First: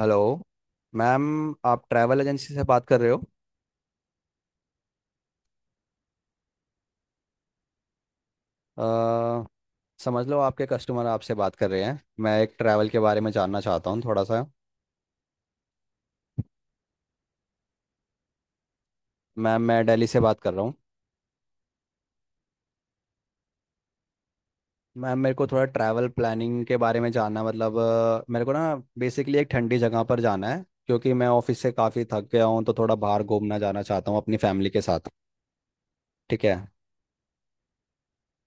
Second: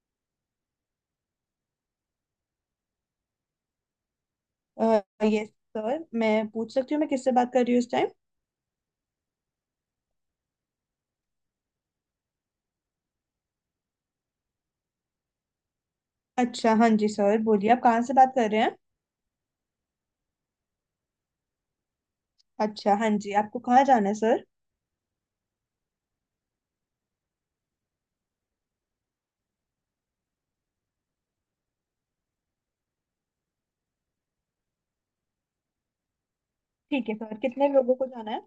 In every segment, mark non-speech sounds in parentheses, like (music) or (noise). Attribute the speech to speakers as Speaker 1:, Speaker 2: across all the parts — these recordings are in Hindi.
Speaker 1: हेलो मैम, आप ट्रैवल एजेंसी से बात कर रहे हो।
Speaker 2: यस। सर मैं पूछ सकती हूँ मैं किससे बात कर रही हूँ इस टाइम।
Speaker 1: अ, समझ लो आपके कस्टमर आपसे बात कर रहे हैं। मैं एक ट्रैवल के बारे में जानना चाहता हूँ थोड़ा सा।
Speaker 2: अच्छा हाँ जी सर बोलिए, आप कहाँ से बात कर रहे हैं।
Speaker 1: मैम, मैं दिल्ली से बात कर रहा हूँ।
Speaker 2: अच्छा हाँ जी, आपको कहाँ जाना है सर।
Speaker 1: मैम, मेरे को थोड़ा ट्रैवल प्लानिंग के बारे में जानना, मतलब मेरे को ना बेसिकली एक ठंडी जगह पर जाना है, क्योंकि मैं ऑफिस से काफ़ी थक गया हूँ, तो थोड़ा बाहर घूमना जाना चाहता हूँ अपनी फैमिली के साथ। ठीक है।
Speaker 2: ठीक है सर, कितने लोगों को जाना है।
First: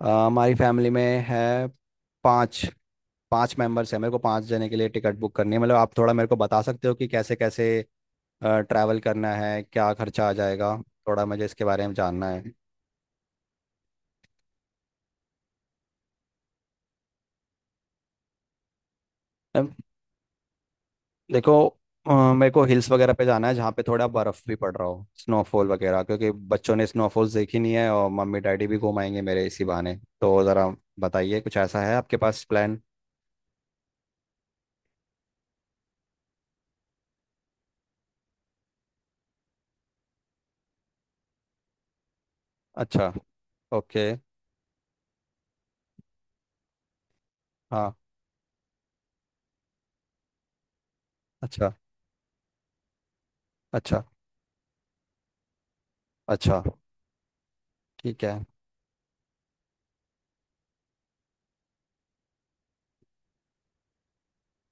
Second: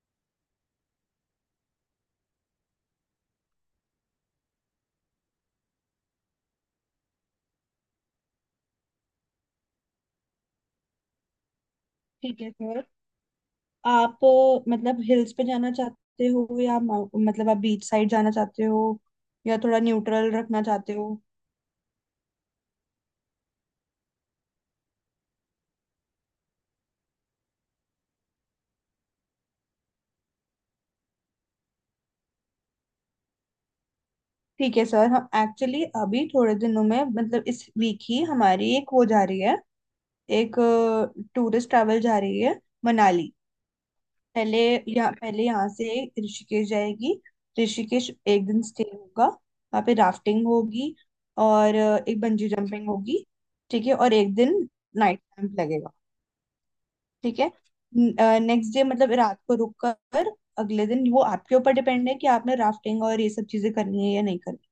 Speaker 1: हमारी फैमिली में है पाँच पांच मेंबर्स हैं, मेरे को पांच जने के लिए टिकट बुक करनी है। मतलब आप थोड़ा मेरे को बता सकते हो कि कैसे कैसे ट्रैवल करना है, क्या खर्चा आ जाएगा। थोड़ा मुझे इसके बारे में जानना
Speaker 2: ठीक
Speaker 1: है।
Speaker 2: है सर। आप मतलब हिल्स पे जाना चाहते हो या मतलब आप बीच साइड जाना चाहते हो या
Speaker 1: अम,
Speaker 2: थोड़ा न्यूट्रल रखना चाहते हो।
Speaker 1: देखो, मेरे को हिल्स वगैरह पे जाना है, जहाँ पे थोड़ा बर्फ़ भी पड़ रहा हो, स्नोफॉल वगैरह, क्योंकि बच्चों ने स्नोफॉल्स देखी नहीं है, और मम्मी डैडी भी घुमाएंगे मेरे इसी बहाने। तो ज़रा बताइए, कुछ ऐसा है आपके पास प्लान?
Speaker 2: ठीक है सर, हम एक्चुअली अभी थोड़े दिनों में मतलब इस वीक ही हमारी एक वो जा रही है, एक टूरिस्ट ट्रैवल जा रही है
Speaker 1: अच्छा।
Speaker 2: मनाली।
Speaker 1: ओके।
Speaker 2: पहले पहले यहाँ से ऋषिकेश जाएगी।
Speaker 1: हाँ।
Speaker 2: ऋषिकेश एक दिन स्टे होगा, वहाँ पे राफ्टिंग होगी
Speaker 1: अच्छा।
Speaker 2: और एक बंजी जंपिंग होगी। ठीक है,
Speaker 1: अच्छा,
Speaker 2: और एक दिन नाइट कैंप लगेगा।
Speaker 1: अच्छा।
Speaker 2: ठीक है।
Speaker 1: ठीक है।
Speaker 2: नेक्स्ट डे मतलब रात को रुक कर अगले दिन वो आपके ऊपर डिपेंड है कि आपने राफ्टिंग और ये सब चीजें करनी है या नहीं करनी।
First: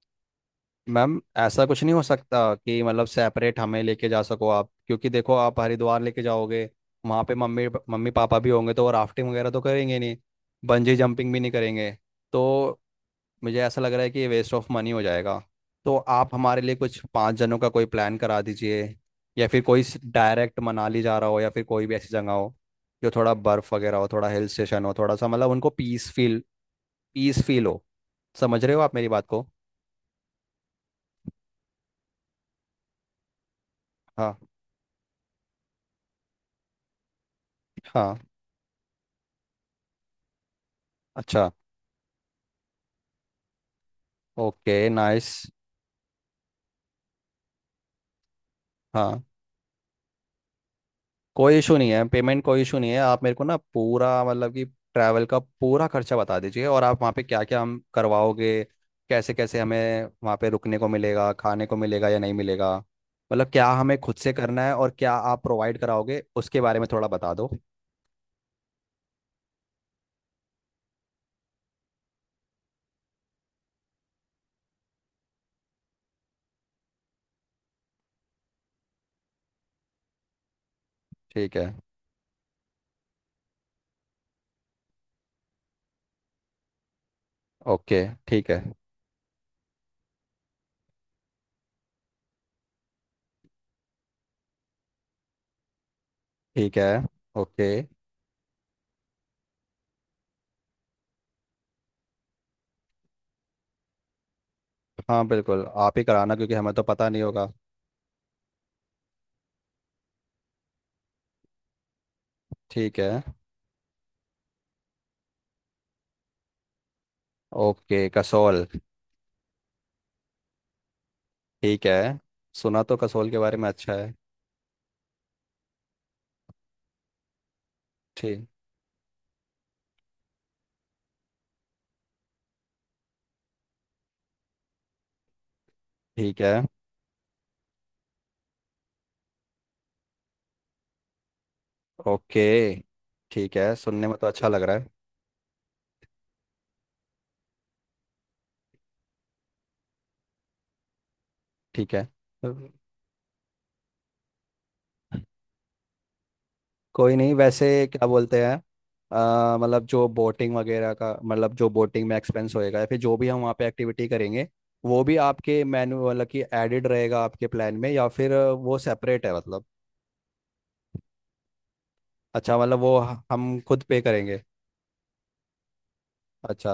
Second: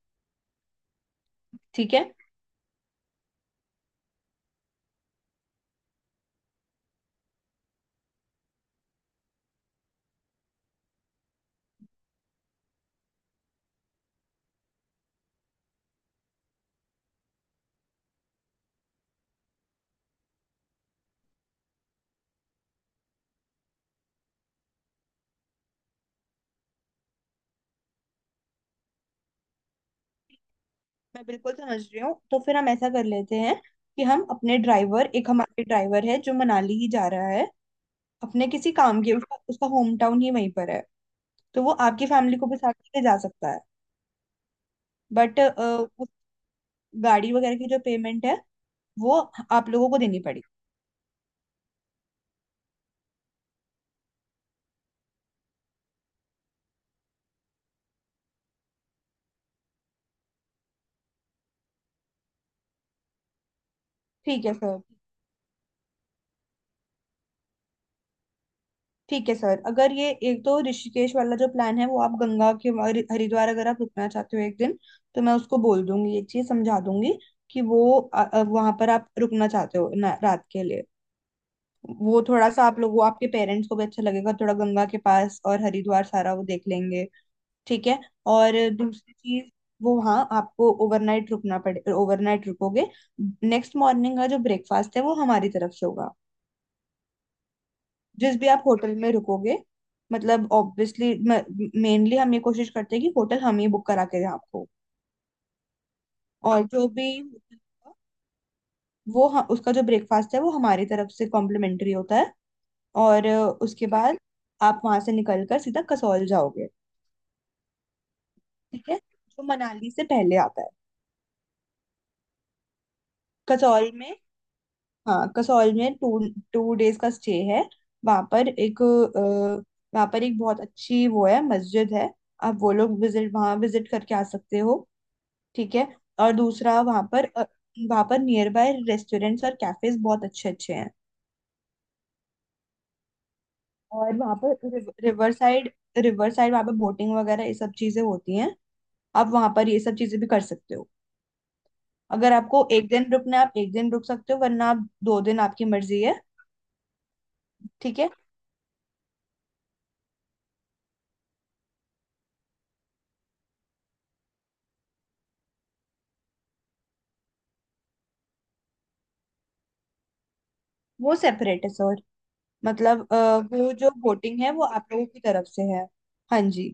Speaker 1: मैम, ऐसा कुछ नहीं
Speaker 2: ठीक
Speaker 1: हो
Speaker 2: है,
Speaker 1: सकता कि मतलब सेपरेट हमें लेके जा सको आप? क्योंकि देखो, आप हरिद्वार लेके जाओगे, वहाँ पे मम्मी मम्मी पापा भी होंगे, तो वो राफ्टिंग वगैरह तो करेंगे नहीं, बंजी जंपिंग भी नहीं करेंगे। तो मुझे ऐसा लग रहा है कि ये वेस्ट ऑफ मनी हो जाएगा। तो आप हमारे लिए कुछ पाँच जनों का कोई प्लान करा दीजिए, या फिर कोई डायरेक्ट मनाली जा रहा हो, या फिर कोई भी ऐसी जगह हो जो थोड़ा बर्फ़ वगैरह हो, थोड़ा हिल स्टेशन हो, थोड़ा सा मतलब उनको पीस फील, पीस फील हो। समझ रहे हो आप मेरी बात को?
Speaker 2: मैं बिल्कुल समझ रही हूँ। तो फिर हम ऐसा कर लेते हैं कि हम
Speaker 1: हाँ,
Speaker 2: अपने ड्राइवर, एक हमारे ड्राइवर है जो मनाली ही जा रहा है
Speaker 1: हाँ।
Speaker 2: अपने किसी काम के, उसका होम टाउन ही वहीं पर है,
Speaker 1: अच्छा।
Speaker 2: तो वो आपकी फैमिली को भी साथ लेके जा सकता है।
Speaker 1: Okay,
Speaker 2: but
Speaker 1: nice.
Speaker 2: उस गाड़ी वगैरह की जो पेमेंट है वो
Speaker 1: हाँ,
Speaker 2: आप लोगों को देनी पड़ेगी।
Speaker 1: कोई इशू नहीं है, पेमेंट कोई इशू नहीं है। आप मेरे को ना पूरा, मतलब कि ट्रैवल का पूरा खर्चा बता दीजिए, और आप वहाँ पे क्या क्या हम करवाओगे, कैसे कैसे हमें वहाँ पे रुकने को मिलेगा, खाने को मिलेगा या नहीं मिलेगा, मतलब क्या हमें खुद से
Speaker 2: ठीक है
Speaker 1: करना है
Speaker 2: सर।
Speaker 1: और क्या आप प्रोवाइड कराओगे, उसके बारे में थोड़ा बता दो।
Speaker 2: ठीक है सर, अगर ये एक तो ऋषिकेश वाला जो प्लान है वो आप गंगा के हरिद्वार अगर आप रुकना चाहते हो एक दिन, तो मैं उसको बोल दूंगी, ये चीज समझा दूंगी कि वो वहां पर आप रुकना चाहते हो रात के लिए।
Speaker 1: ठीक है।
Speaker 2: वो थोड़ा सा आप लोग वो आपके पेरेंट्स को भी अच्छा लगेगा थोड़ा, गंगा के पास, और हरिद्वार सारा वो देख लेंगे। ठीक है।
Speaker 1: ओके, ठीक
Speaker 2: और
Speaker 1: है।
Speaker 2: हाँ दूसरी चीज, वो वहाँ आपको ओवरनाइट रुकना पड़े, ओवरनाइट रुकोगे, नेक्स्ट मॉर्निंग का जो ब्रेकफास्ट है वो हमारी तरफ से होगा।
Speaker 1: ठीक है। ओके।
Speaker 2: जिस भी आप होटल में रुकोगे, मतलब ऑब्वियसली मेनली हम ये कोशिश करते हैं कि होटल हम ही बुक करा के दें आपको।
Speaker 1: हाँ बिल्कुल, आप ही कराना, क्योंकि
Speaker 2: और
Speaker 1: हमें तो
Speaker 2: जो भी
Speaker 1: पता नहीं होगा।
Speaker 2: होटल होगा, उसका जो ब्रेकफास्ट है वो हमारी तरफ से कॉम्प्लीमेंट्री होता है।
Speaker 1: ठीक है।
Speaker 2: और उसके बाद आप वहां से निकल कर सीधा कसौल जाओगे।
Speaker 1: ओके, कसौल।
Speaker 2: ठीक है, जो मनाली से पहले आता है।
Speaker 1: ठीक है। सुना तो कसौल के बारे में
Speaker 2: कसौल
Speaker 1: अच्छा
Speaker 2: में,
Speaker 1: है।
Speaker 2: हाँ कसौल में टू टू डेज का स्टे है। वहां
Speaker 1: ठीक।
Speaker 2: पर एक अ, वहाँ पर एक बहुत अच्छी वो है, मस्जिद है। आप वो लोग विजिट वहाँ विजिट करके आ सकते हो। ठीक है। और
Speaker 1: ठीक है।
Speaker 2: दूसरा वहाँ पर अ, वहाँ पर नियर बाय रेस्टोरेंट्स और कैफेज बहुत अच्छे अच्छे हैं।
Speaker 1: ओके, ठीक है, सुनने
Speaker 2: और
Speaker 1: में तो
Speaker 2: वहाँ
Speaker 1: अच्छा लग
Speaker 2: पर
Speaker 1: रहा है।
Speaker 2: रिवर साइड वहाँ पर बोटिंग वगैरह ये सब चीजें होती हैं। आप वहाँ पर ये सब चीजें भी कर सकते हो।
Speaker 1: ठीक है।
Speaker 2: अगर आपको एक दिन रुकना है आप एक दिन रुक सकते हो, वरना आप दो दिन, आपकी मर्जी है।
Speaker 1: कोई नहीं, वैसे
Speaker 2: ठीक
Speaker 1: क्या
Speaker 2: है।
Speaker 1: बोलते हैं, मतलब जो बोटिंग वगैरह का, मतलब जो बोटिंग में एक्सपेंस होएगा या फिर जो भी हम वहाँ पे एक्टिविटी करेंगे, वो भी आपके मेन्यू, मतलब कि एडेड रहेगा आपके प्लान में, या फिर वो सेपरेट है मतलब?
Speaker 2: वो सेपरेट है। सो
Speaker 1: अच्छा, मतलब वो
Speaker 2: मतलब
Speaker 1: हम
Speaker 2: वो
Speaker 1: खुद
Speaker 2: जो
Speaker 1: पे
Speaker 2: वोटिंग
Speaker 1: करेंगे।
Speaker 2: है वो आप लोगों की तरफ से है। हाँ
Speaker 1: अच्छा,
Speaker 2: जी।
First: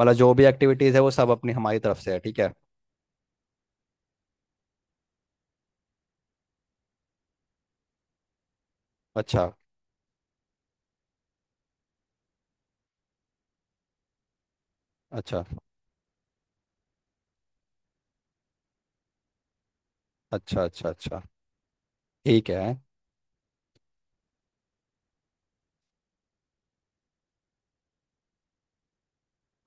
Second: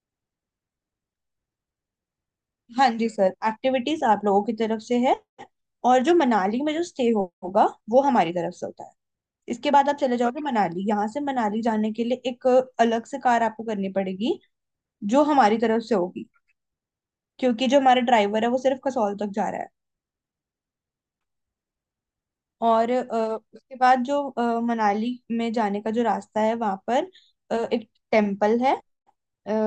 Speaker 1: मतलब जो भी एक्टिविटीज़ है वो सब अपनी, हमारी तरफ से है, ठीक है।
Speaker 2: हाँ जी सर, एक्टिविटीज आप लोगों की तरफ से है। और जो मनाली में जो स्टे होगा वो हमारी तरफ से होता है।
Speaker 1: अच्छा।
Speaker 2: इसके बाद आप चले जाओगे मनाली। यहाँ से मनाली जाने के लिए एक अलग से कार आपको करनी पड़ेगी, जो
Speaker 1: अच्छा
Speaker 2: हमारी तरफ से होगी, क्योंकि जो हमारा ड्राइवर है वो सिर्फ कसौल तक जा रहा है।
Speaker 1: अच्छा अच्छा। अच्छा। ठीक है।
Speaker 2: और उसके बाद जो मनाली में जाने का जो रास्ता है वहां पर एक टेम्पल है,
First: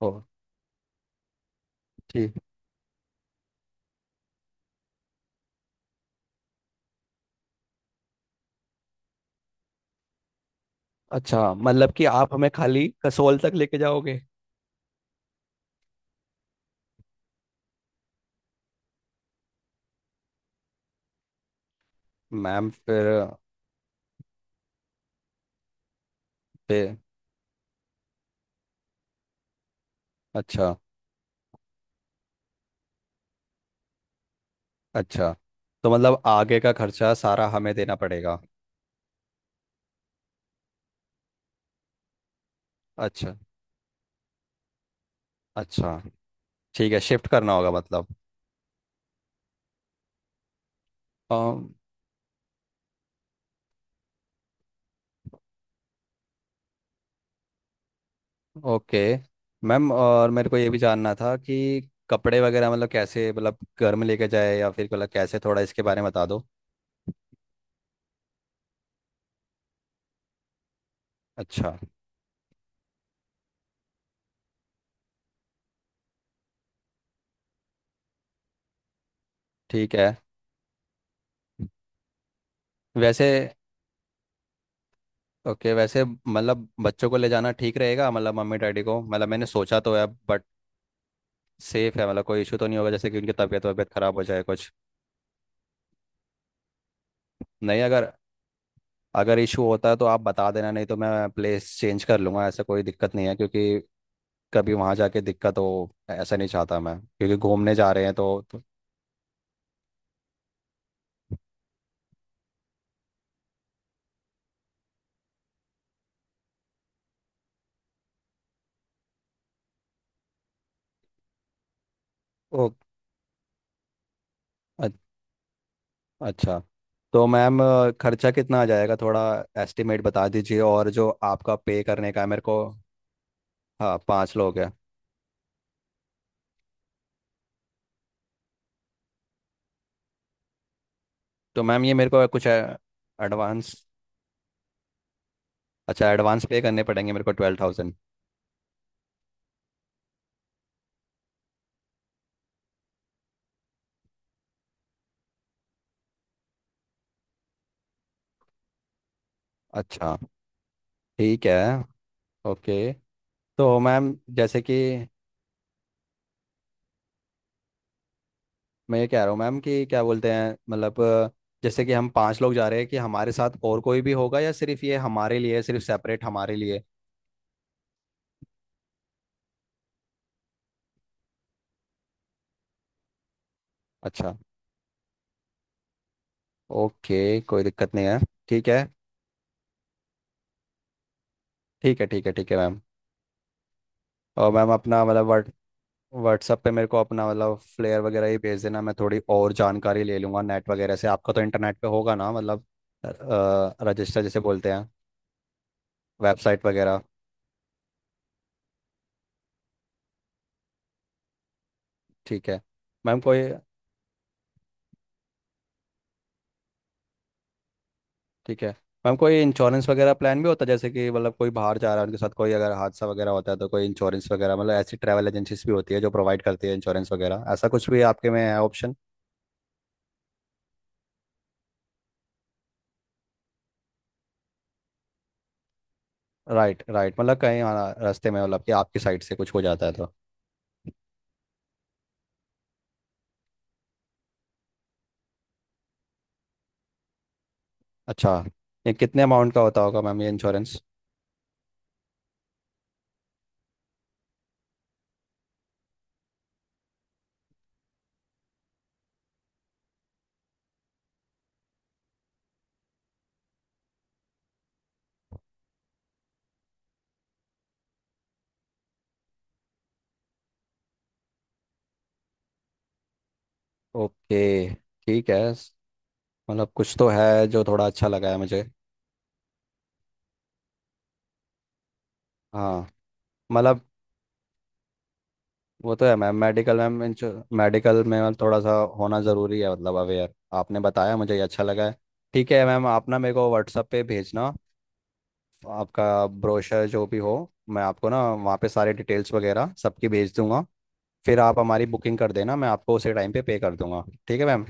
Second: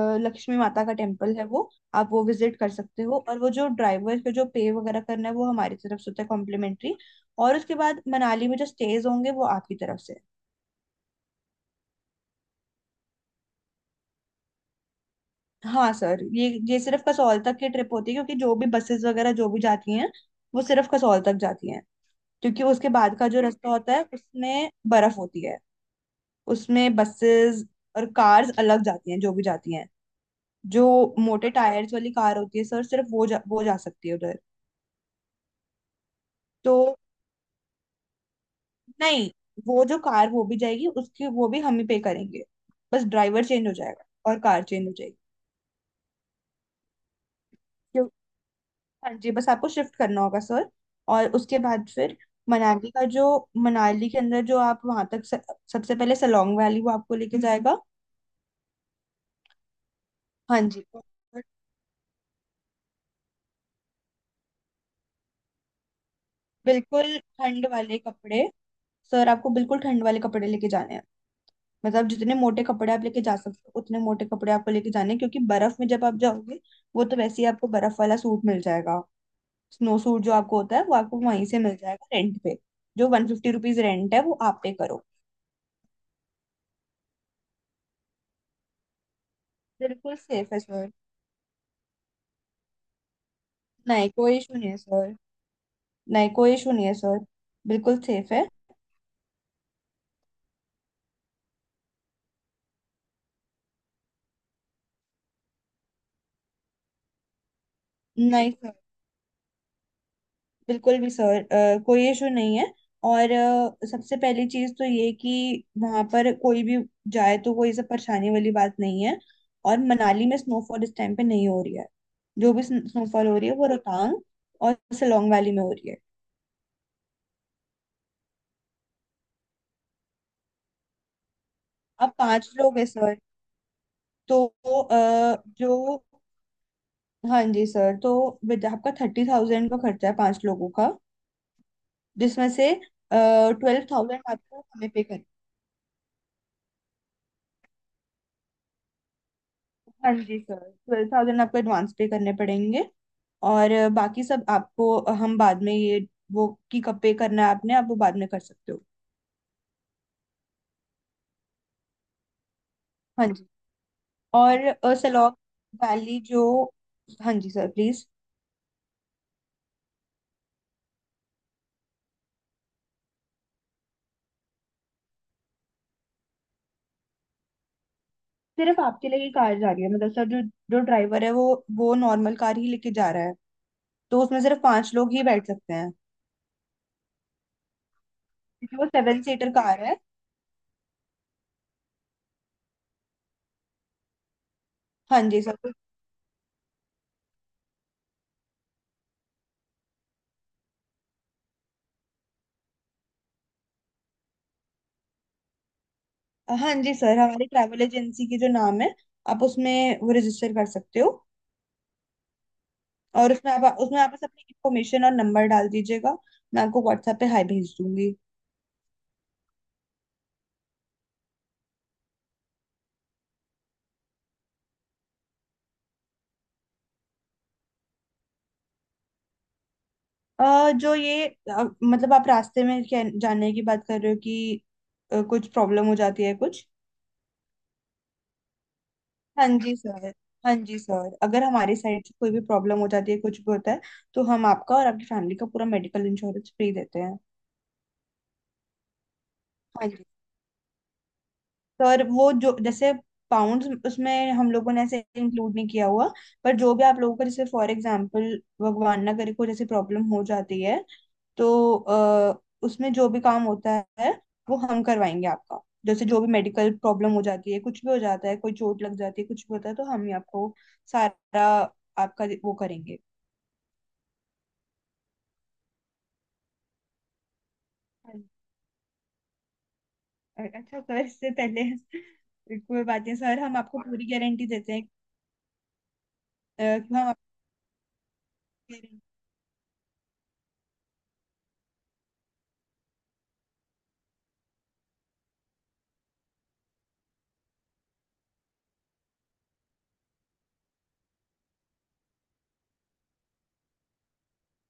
Speaker 1: ओ।
Speaker 2: लक्ष्मी माता का टेम्पल है वो, आप वो
Speaker 1: ठीक।
Speaker 2: विजिट कर सकते हो। और वो जो ड्राइवर का जो पे वगैरह करना है वो हमारी तरफ से होता है, कॉम्प्लीमेंट्री। और उसके बाद मनाली में जो स्टेज होंगे वो आपकी तरफ से।
Speaker 1: अच्छा, मतलब कि आप हमें खाली कसोल तक लेके जाओगे।
Speaker 2: हाँ सर, ये सिर्फ कसौल तक की ट्रिप होती है क्योंकि जो भी बसेस वगैरह जो भी जाती हैं वो सिर्फ कसौल तक जाती हैं, क्योंकि
Speaker 1: मैम,
Speaker 2: उसके
Speaker 1: फिर
Speaker 2: बाद का जो रास्ता होता है उसमें बर्फ होती है।
Speaker 1: पे,
Speaker 2: उसमें बसेस और कार्स अलग जाती हैं, जो भी जाती हैं,
Speaker 1: अच्छा,
Speaker 2: जो मोटे टायर्स वाली कार होती है सर सिर्फ वो वो जा सकती है उधर।
Speaker 1: अच्छा। तो मतलब आगे का
Speaker 2: तो
Speaker 1: खर्चा सारा हमें देना पड़ेगा?
Speaker 2: नहीं, वो जो कार वो भी जाएगी उसकी वो भी हम ही पे करेंगे, बस
Speaker 1: अच्छा।
Speaker 2: ड्राइवर चेंज हो जाएगा और कार चेंज हो जाएगी।
Speaker 1: अच्छा, ठीक है, शिफ्ट करना होगा
Speaker 2: क्यों
Speaker 1: मतलब।
Speaker 2: हाँ जी, बस आपको शिफ्ट करना होगा सर। और उसके
Speaker 1: अम,
Speaker 2: बाद फिर मनाली का जो, मनाली के अंदर जो आप वहां तक सबसे पहले सलोंग वैली वो आपको लेके जाएगा।
Speaker 1: ओके, मैम और मेरे को
Speaker 2: हाँ
Speaker 1: ये भी
Speaker 2: जी,
Speaker 1: जानना था
Speaker 2: और
Speaker 1: कि कपड़े वगैरह, मतलब कैसे, मतलब घर में लेके जाए या फिर, मतलब कैसे, थोड़ा इसके बारे में बता दो।
Speaker 2: बिल्कुल ठंड वाले कपड़े सर, आपको बिल्कुल ठंड वाले कपड़े लेके जाने हैं।
Speaker 1: अच्छा।
Speaker 2: मतलब जितने मोटे कपड़े आप लेके जा सकते हो उतने मोटे कपड़े आपको लेके जाने हैं क्योंकि बर्फ में जब आप जाओगे, वो तो वैसे ही आपको बर्फ वाला सूट मिल जाएगा।
Speaker 1: ठीक
Speaker 2: स्नो
Speaker 1: है।
Speaker 2: सूट जो आपको होता है वो आपको वहीं से मिल जाएगा रेंट पे। जो वन
Speaker 1: वैसे,
Speaker 2: फिफ्टी रुपीज रेंट है वो आप पे करो।
Speaker 1: ओके। वैसे, मतलब बच्चों को ले जाना ठीक रहेगा, मतलब मम्मी डैडी को, मतलब मैंने सोचा तो है,
Speaker 2: बिल्कुल
Speaker 1: बट
Speaker 2: सेफ है सर।
Speaker 1: सेफ है मतलब? कोई इशू तो नहीं होगा जैसे कि उनकी तबीयत वबीयत
Speaker 2: नहीं,
Speaker 1: खराब हो
Speaker 2: कोई
Speaker 1: जाए
Speaker 2: इशू
Speaker 1: कुछ?
Speaker 2: नहीं है सर। नहीं, कोई इशू नहीं है सर।
Speaker 1: नहीं,
Speaker 2: बिल्कुल
Speaker 1: अगर,
Speaker 2: सेफ है।
Speaker 1: अगर इशू होता है तो आप बता देना, नहीं तो मैं प्लेस चेंज कर लूंगा, ऐसा कोई दिक्कत नहीं है। क्योंकि कभी वहां जाके दिक्कत हो, ऐसा नहीं चाहता मैं, क्योंकि घूमने जा रहे हैं तो,
Speaker 2: नहीं
Speaker 1: तो
Speaker 2: सर, बिल्कुल भी सर, कोई इशू नहीं है। और सबसे पहली चीज तो ये कि वहां पर कोई भी जाए तो कोई सब परेशानी वाली बात नहीं है। और मनाली में स्नोफॉल इस टाइम पे नहीं हो रही है, जो भी
Speaker 1: ओ,
Speaker 2: स्नोफॉल हो रही है वो रोहतांग और
Speaker 1: अ-
Speaker 2: सोलोंग वैली में हो रही है।
Speaker 1: अच्छा। तो मैम, खर्चा कितना आ जाएगा, थोड़ा एस्टिमेट बता दीजिए, और जो आपका पे करने
Speaker 2: आप
Speaker 1: का है मेरे
Speaker 2: पांच
Speaker 1: को।
Speaker 2: लोग हैं सर।
Speaker 1: हाँ, पाँच
Speaker 2: तो
Speaker 1: लोग हैं।
Speaker 2: अ, जो हाँ जी सर, तो विद आपका 30,000 का खर्चा है 5 लोगों का,
Speaker 1: तो मैम, ये मेरे को कुछ
Speaker 2: जिसमें से
Speaker 1: एडवांस,
Speaker 2: 12,000 आपको हमें पे कर।
Speaker 1: अच्छा, एडवांस पे करने पड़ेंगे मेरे को 12,000?
Speaker 2: हाँ जी सर, 12,000 आपको एडवांस पे करने पड़ेंगे। और बाकी सब आपको हम बाद में ये वो कि कब पे करना है आपने, आप वो बाद में कर सकते हो।
Speaker 1: अच्छा। ठीक है, ओके।
Speaker 2: हाँ जी।
Speaker 1: तो मैम, जैसे
Speaker 2: और
Speaker 1: कि,
Speaker 2: सलौक वैली जो, हाँ जी सर, प्लीज।
Speaker 1: मैं ये कह रहा हूँ मैम, कि क्या बोलते हैं, मतलब जैसे कि हम पांच लोग जा रहे हैं, कि हमारे साथ और कोई भी होगा, या सिर्फ ये हमारे लिए है, सिर्फ सेपरेट हमारे लिए?
Speaker 2: सिर्फ आपके लिए ही कार जा रही है मतलब सर, जो जो ड्राइवर है वो नॉर्मल कार ही लेके जा रहा है, तो
Speaker 1: अच्छा।
Speaker 2: उसमें सिर्फ 5 लोग ही बैठ सकते हैं।
Speaker 1: ओके, कोई दिक्कत नहीं है। ठीक है।
Speaker 2: जो 7 सीटर कार है।
Speaker 1: ठीक है, ठीक है। ठीक है मैम। और मैम, अपना,
Speaker 2: हाँ
Speaker 1: मतलब
Speaker 2: जी सर।
Speaker 1: व्हाट्सअप पे मेरे को अपना मतलब फ्लेयर वगैरह ही भेज देना। मैं थोड़ी और जानकारी ले लूँगा नेट वगैरह से। आपका तो इंटरनेट पे होगा ना, मतलब रजिस्टर जैसे बोलते हैं, वेबसाइट
Speaker 2: हाँ जी
Speaker 1: वगैरह?
Speaker 2: सर, हमारी ट्रैवल एजेंसी की जो नाम है, आप उसमें वो रजिस्टर कर सकते हो।
Speaker 1: ठीक है। मैम
Speaker 2: और
Speaker 1: कोई,
Speaker 2: उसमें आप बस अपनी इन्फॉर्मेशन और नंबर डाल दीजिएगा। मैं आपको WhatsApp पे हाई भेज दूंगी।
Speaker 1: ठीक है मैम, कोई इंश्योरेंस वगैरह प्लान भी होता है? जैसे कि मतलब कोई बाहर जा रहा है, उनके साथ कोई अगर हादसा वगैरह होता है, तो कोई इंश्योरेंस वगैरह, मतलब ऐसी ट्रैवल एजेंसीज भी होती है जो प्रोवाइड करती है इंश्योरेंस वगैरह, ऐसा कुछ भी आपके में है ऑप्शन?
Speaker 2: जो ये मतलब आप रास्ते में क्या जानने की बात कर रहे हो कि कुछ प्रॉब्लम हो जाती है कुछ।
Speaker 1: राइट, राइट, मतलब कहीं, हाँ, रास्ते में, मतलब कि आपकी साइड से
Speaker 2: हाँ
Speaker 1: कुछ हो
Speaker 2: जी
Speaker 1: जाता है
Speaker 2: सर।
Speaker 1: तो?
Speaker 2: हाँ जी सर, अगर हमारी साइड से कोई भी प्रॉब्लम हो जाती है, कुछ भी होता है, तो हम आपका और आपकी फैमिली का पूरा मेडिकल इंश्योरेंस फ्री देते हैं।
Speaker 1: अच्छा, ये कितने अमाउंट का होता
Speaker 2: हाँ
Speaker 1: होगा
Speaker 2: जी,
Speaker 1: मैम ये इंश्योरेंस?
Speaker 2: और वो जो जैसे पाउंड्स उसमें हम लोगों ने ऐसे इंक्लूड नहीं किया हुआ, पर जो भी आप लोगों का जैसे फॉर एग्जांपल, भगवान ना करे कोई जैसे प्रॉब्लम हो जाती है, तो उसमें जो भी काम होता है वो हम करवाएंगे आपका। जैसे जो भी मेडिकल प्रॉब्लम हो जाती है, कुछ भी हो जाता है, कोई चोट लग जाती है, कुछ भी होता है, तो हम ही आपको सारा आपका वो करेंगे।
Speaker 1: ओके। ठीक है। मतलब कुछ तो है जो थोड़ा अच्छा लगा है मुझे।
Speaker 2: अच्छा सर, इससे पहले (laughs) कोई
Speaker 1: हाँ,
Speaker 2: बात नहीं सर, हम आपको
Speaker 1: मतलब
Speaker 2: पूरी गारंटी देते हैं
Speaker 1: वो तो है मैम, मेडिकल,
Speaker 2: कि
Speaker 1: मैम
Speaker 2: हम
Speaker 1: मेडिकल में मैम थोड़ा सा
Speaker 2: आपको।
Speaker 1: होना ज़रूरी है, मतलब अवेयर, आपने बताया मुझे, ये अच्छा लगा है। ठीक है मैम, आप ना मेरे को व्हाट्सअप पे भेजना आपका ब्रोशर, जो भी हो। मैं आपको ना वहाँ पे सारे डिटेल्स वगैरह सबकी भेज दूंगा, फिर आप हमारी बुकिंग कर देना, मैं आपको उसी टाइम पे पे कर दूंगा, ठीक है मैम?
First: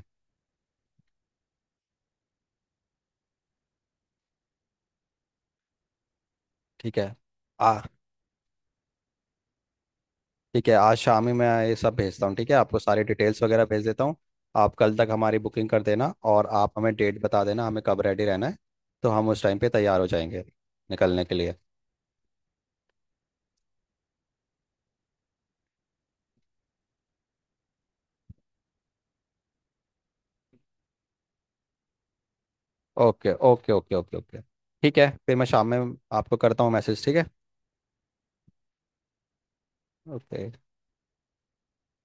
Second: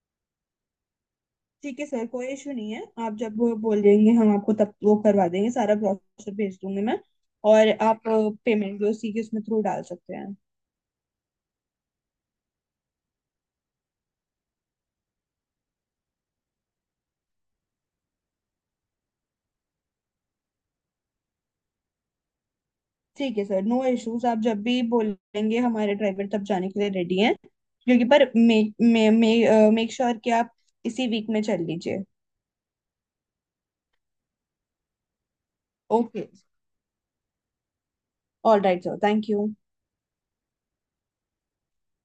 Speaker 2: ठीक है सर, कोई इशू नहीं है, आप जब वो बोल देंगे हम आपको तब वो करवा देंगे, सारा ब्रोशर भेज दूंगी
Speaker 1: ठीक
Speaker 2: मैं।
Speaker 1: है।
Speaker 2: और
Speaker 1: आ,
Speaker 2: आप पेमेंट भी उसी के उसमें थ्रू डाल सकते हैं।
Speaker 1: ठीक है, आज शाम ही मैं ये सब भेजता हूँ, ठीक है? आपको सारी डिटेल्स वगैरह भेज देता हूँ। आप कल तक हमारी बुकिंग कर देना, और आप हमें डेट बता देना हमें कब रेडी रहना है, तो हम उस टाइम पे तैयार हो जाएंगे निकलने के लिए।
Speaker 2: ठीक है सर, नो इश्यूज, आप जब भी बोलेंगे हमारे ड्राइवर तब जाने के लिए रेडी हैं, क्योंकि पर मेक मे, मे, मेक श्योर कि आप इसी वीक में चल लीजिए।
Speaker 1: Okay, okay, okay, okay, okay. ठीक है, फिर मैं शाम में
Speaker 2: ओके।
Speaker 1: आपको करता हूँ मैसेज, ठीक है?
Speaker 2: All right sir, thank you.
Speaker 1: Okay.